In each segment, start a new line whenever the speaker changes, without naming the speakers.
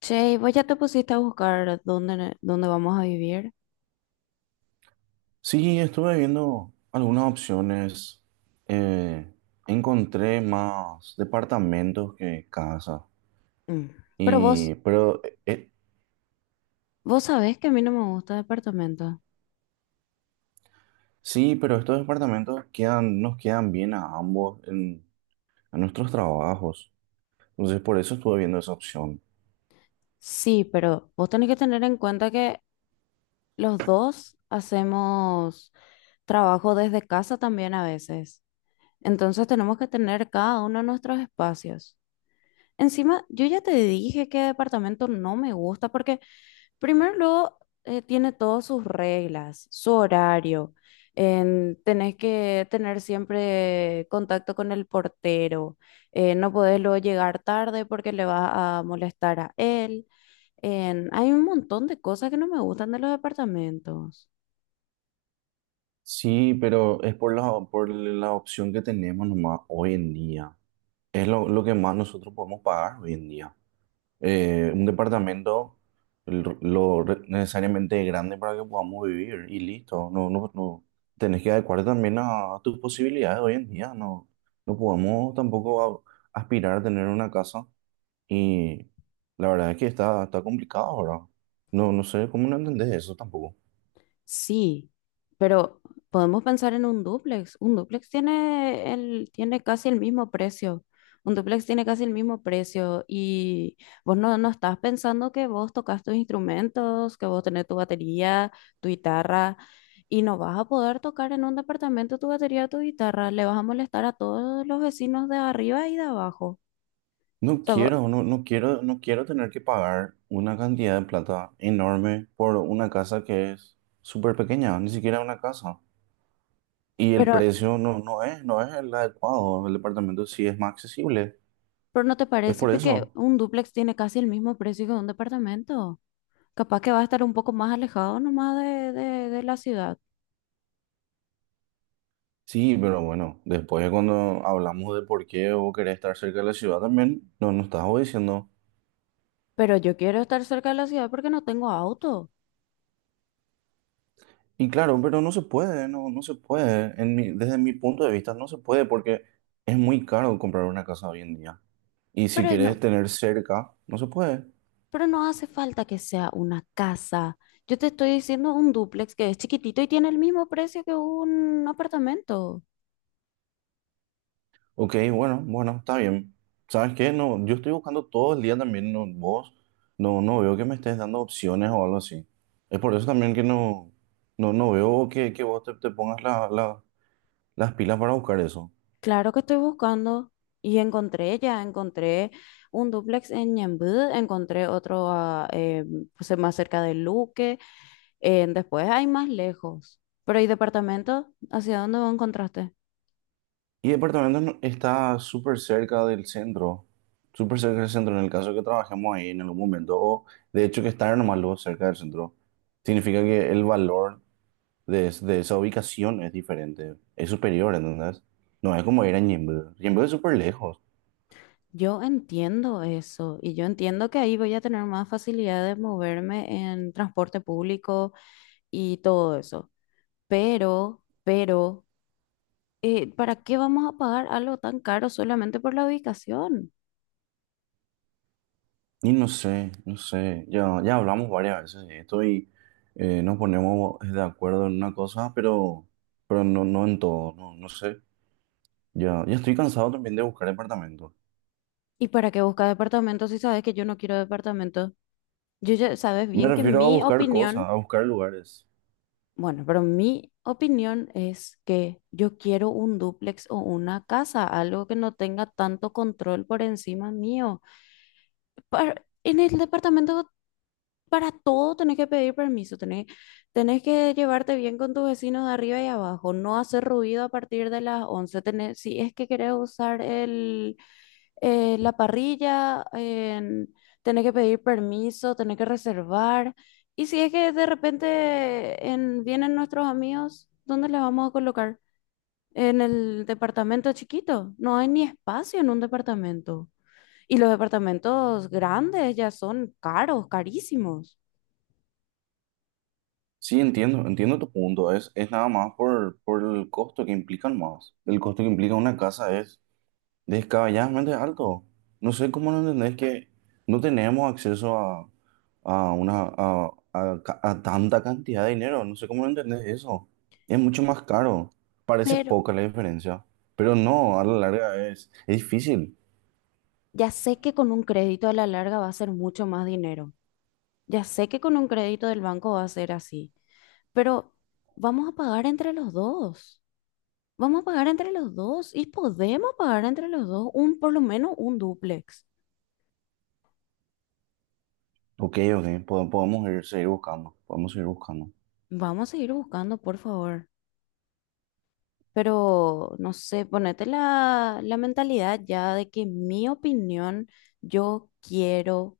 Che, ¿y vos ya te pusiste a buscar dónde vamos a vivir?
Sí, estuve viendo algunas opciones. eh, Encontré más departamentos que casas.
Mm. Pero vos,
Y, pero, eh, eh,
vos sabés que a mí no me gusta departamento.
sí, pero estos departamentos nos quedan bien a ambos en, a nuestros trabajos. Entonces, por eso estuve viendo esa opción.
Sí, pero vos tenés que tener en cuenta que los dos hacemos trabajo desde casa también a veces. Entonces tenemos que tener cada uno nuestros espacios. Encima, yo ya te dije que departamento no me gusta porque primero, luego, tiene todas sus reglas, su horario. Tenés que tener siempre contacto con el portero. No podés luego llegar tarde porque le vas a molestar a él. Hay un montón de cosas que no me gustan de los departamentos.
Sí, pero es por la opción que tenemos nomás hoy en día. Es lo que más nosotros podemos pagar hoy en día. Un departamento necesariamente grande para que podamos vivir y listo. No, no, no. Tenés que adecuar también a tus posibilidades hoy en día. No, no podemos tampoco aspirar a tener una casa y la verdad es que está complicado ahora. No, no sé cómo no entendés eso tampoco.
Sí, pero podemos pensar en un dúplex. Tiene casi el mismo precio. Un dúplex tiene casi el mismo precio. Y vos no estás pensando que vos tocas tus instrumentos, que vos tenés tu batería, tu guitarra, y no vas a poder tocar en un departamento tu batería, tu guitarra. Le vas a molestar a todos los vecinos de arriba y de abajo. O
No
sea, vos-
quiero, no, no quiero, no quiero tener que pagar una cantidad de plata enorme por una casa que es súper pequeña, ni siquiera una casa. Y el
pero,
precio no es el adecuado. El departamento sí es más accesible.
pero ¿no te
Es
parece
por
que
eso.
un dúplex tiene casi el mismo precio que un departamento? Capaz que va a estar un poco más alejado nomás de la ciudad.
Sí, pero bueno, después cuando hablamos de por qué vos querés estar cerca de la ciudad también, no nos estás vos diciendo.
Pero yo quiero estar cerca de la ciudad porque no tengo auto.
Y claro, pero no se puede, no, no se puede. Desde mi punto de vista no se puede porque es muy caro comprar una casa hoy en día. Y si
Pero no,
querés tener cerca, no se puede.
pero no hace falta que sea una casa. Yo te estoy diciendo un dúplex que es chiquitito y tiene el mismo precio que un apartamento.
Ok, bueno, bueno, está bien. ¿Sabes qué? No, yo estoy buscando todo el día también, no, vos, no, no veo que me estés dando opciones o algo así. Es por eso también que no, no, no veo que vos te pongas las pilas para buscar eso.
Claro que estoy buscando y encontré un dúplex en Ñemby, encontré otro a, pues, más cerca de Luque, después hay más lejos. Pero ¿y departamento? ¿Hacia dónde lo encontraste?
Y departamento no- está súper cerca del centro, súper cerca del centro, en el caso que trabajemos ahí en algún momento, o de hecho que estar nomás luego cerca del centro, significa que el valor de esa ubicación es diferente, es superior, ¿entendés? No es como ir a Ñemby. Ñemby es súper lejos.
Yo entiendo eso y yo entiendo que ahí voy a tener más facilidad de moverme en transporte público y todo eso. Pero, pero, ¿Para qué vamos a pagar algo tan caro solamente por la ubicación?
Y no sé, no sé, ya, ya hablamos varias veces de esto y nos ponemos de acuerdo en una cosa, pero no, no en todo, no, no sé. Ya, ya estoy cansado también de buscar departamentos.
¿Y para qué buscar departamentos si sabes que yo no quiero departamentos? Yo ya sabes
Me
bien que
refiero a
mi
buscar cosas,
opinión.
a buscar lugares.
Bueno, pero mi opinión es que yo quiero un dúplex o una casa, algo que no tenga tanto control por encima mío. En el departamento para todo tenés que pedir permiso, tenés que llevarte bien con tus vecinos de arriba y abajo, no hacer ruido a partir de las 11 si es que querés usar la parrilla, en tener que pedir permiso, tener que reservar. Y si es que de repente vienen nuestros amigos, ¿dónde les vamos a colocar? En el departamento chiquito. No hay ni espacio en un departamento. Y los departamentos grandes ya son caros, carísimos.
Sí, entiendo, entiendo tu punto. Es nada más por el costo que implican más. El costo que implica una casa es descabelladamente alto. No sé cómo no entendés que no tenemos acceso a tanta cantidad de dinero. No sé cómo no entendés eso. Es mucho más caro. Parece
Pero
poca la diferencia, pero no, a la larga es difícil.
ya sé que con un crédito a la larga va a ser mucho más dinero. Ya sé que con un crédito del banco va a ser así. Pero vamos a pagar entre los dos. Vamos a pagar entre los dos y podemos pagar entre los dos por lo menos un dúplex.
Ok, ok, podemos ir, seguir buscando. Podemos seguir buscando.
Vamos a seguir buscando, por favor. Pero, no sé, ponete la mentalidad ya de que mi opinión, yo quiero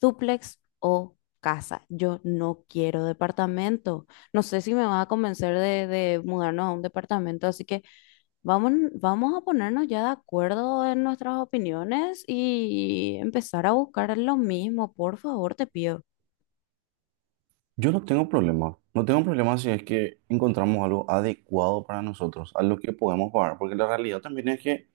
dúplex o casa. Yo no quiero departamento. No sé si me va a convencer de mudarnos a un departamento, así que vamos a ponernos ya de acuerdo en nuestras opiniones y empezar a buscar lo mismo, por favor, te pido.
Yo no tengo problema. No tengo problema si es que encontramos algo adecuado para nosotros, a lo que podemos pagar, porque la realidad también es que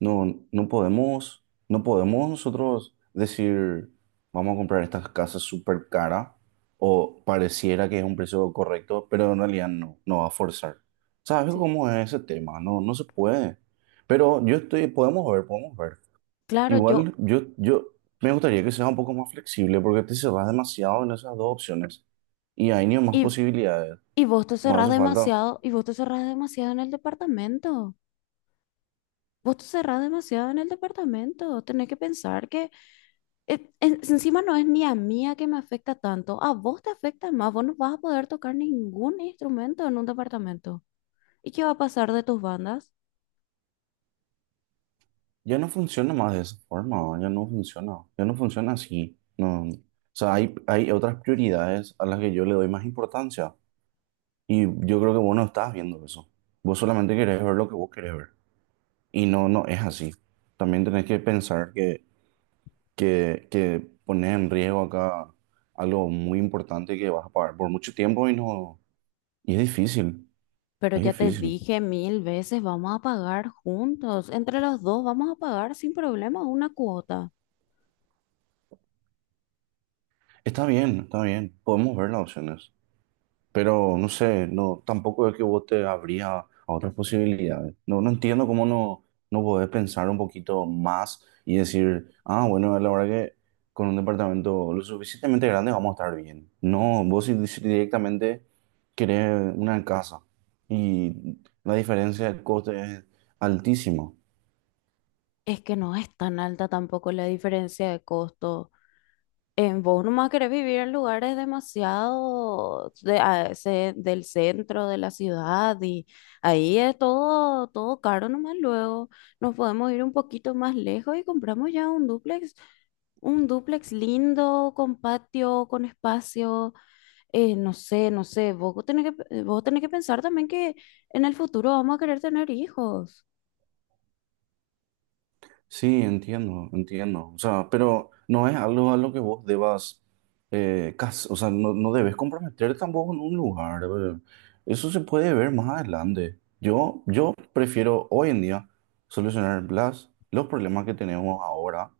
no, no podemos, no podemos nosotros decir, vamos a comprar estas casas súper cara o pareciera que es un precio correcto, pero en realidad no, no va a forzar. ¿Sabes
Sí.
cómo es ese tema? No, no se puede. Pero yo estoy, podemos ver, podemos ver.
Claro, yo,
Igual yo me gustaría que sea un poco más flexible porque te cerras demasiado en esas dos opciones y hay ni más
y,
posibilidades.
y vos te
No
cerrás
hace falta.
demasiado, y vos te cerrás demasiado en el departamento. Vos te cerrás demasiado en el departamento. Tenés que pensar que encima no es ni a mí a que me afecta tanto. A vos te afecta más. Vos no vas a poder tocar ningún instrumento en un departamento. ¿Y qué va a pasar de tus bandas?
Yo no funciona más de esa forma, yo no funciona así. No. O sea, hay otras prioridades a las que yo le doy más importancia y yo creo que vos no estás viendo eso. Vos solamente querés ver lo que vos querés ver y no, no es así. También tenés que pensar que pones en riesgo acá algo muy importante que vas a pagar por mucho tiempo y no, y es difícil,
Pero
es
ya te
difícil.
dije 1000 veces, vamos a pagar juntos. Entre los dos vamos a pagar sin problema una cuota.
Está bien, podemos ver las opciones. Pero no sé, no, tampoco es que vos te abrías a otras posibilidades. No, no entiendo cómo no, no podés pensar un poquito más y decir, ah, bueno, la verdad que con un departamento lo suficientemente grande vamos a estar bien. No, vos si directamente querés una casa y la diferencia de coste es altísima.
Es que no es tan alta tampoco la diferencia de costo. Vos nomás querés vivir en lugares demasiado del centro de la ciudad y ahí es todo, todo caro nomás luego. Nos podemos ir un poquito más lejos y compramos ya un dúplex lindo, con patio, con espacio, no sé, vos tenés vos tenés que pensar también que en el futuro vamos a querer tener hijos.
Sí, entiendo, entiendo. O sea, pero no es algo a lo que vos debas, o sea, no, no debes comprometer tampoco en un lugar. Eso se puede ver más adelante. Yo prefiero hoy en día solucionar los problemas que tenemos ahora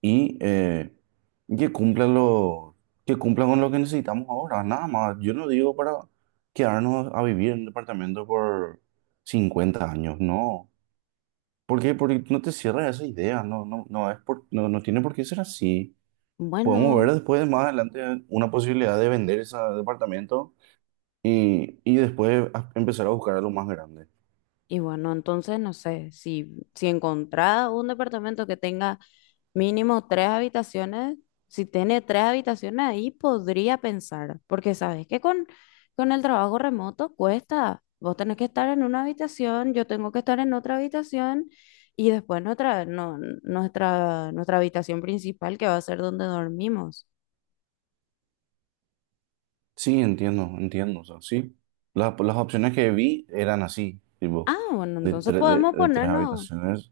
y que cumplan que cumplan con lo que necesitamos ahora. Nada más. Yo no digo para quedarnos a vivir en un departamento por 50 años, no. ¿Por qué? Porque no te cierras esa idea, no, no, no, es por, no, no tiene por qué ser así. Podemos
Bueno.
ver después, más adelante, una posibilidad de vender ese departamento y después empezar a buscar algo más grande.
Y bueno, entonces no sé, si encontrás un departamento que tenga mínimo tres habitaciones, si tiene tres habitaciones ahí podría pensar, porque sabes que con el trabajo remoto cuesta, vos tenés que estar en una habitación, yo tengo que estar en otra habitación y después nuestra, no, nuestra, nuestra habitación principal que va a ser donde dormimos.
Sí, entiendo, entiendo, o sea, sí. Las opciones que vi eran así, tipo,
Ah, bueno, entonces podemos
de 3
ponernos.
habitaciones.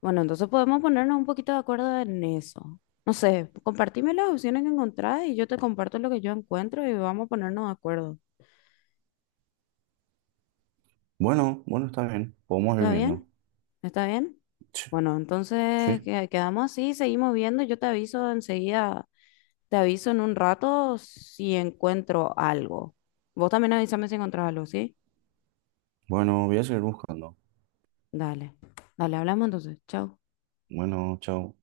Bueno, entonces podemos ponernos un poquito de acuerdo en eso. No sé, compartime las opciones que encontrás y yo te comparto lo que yo encuentro y vamos a ponernos de acuerdo.
Bueno, bueno, está bien, podemos ir
¿Está bien?
viendo.
¿Está bien?
Sí,
Bueno, entonces
sí.
quedamos así, seguimos viendo. Yo te aviso enseguida, te aviso en un rato si encuentro algo. Vos también avísame si encontrás algo, ¿sí?
Bueno, voy a seguir buscando.
Dale, dale, hablamos entonces. Chao.
Bueno, chao.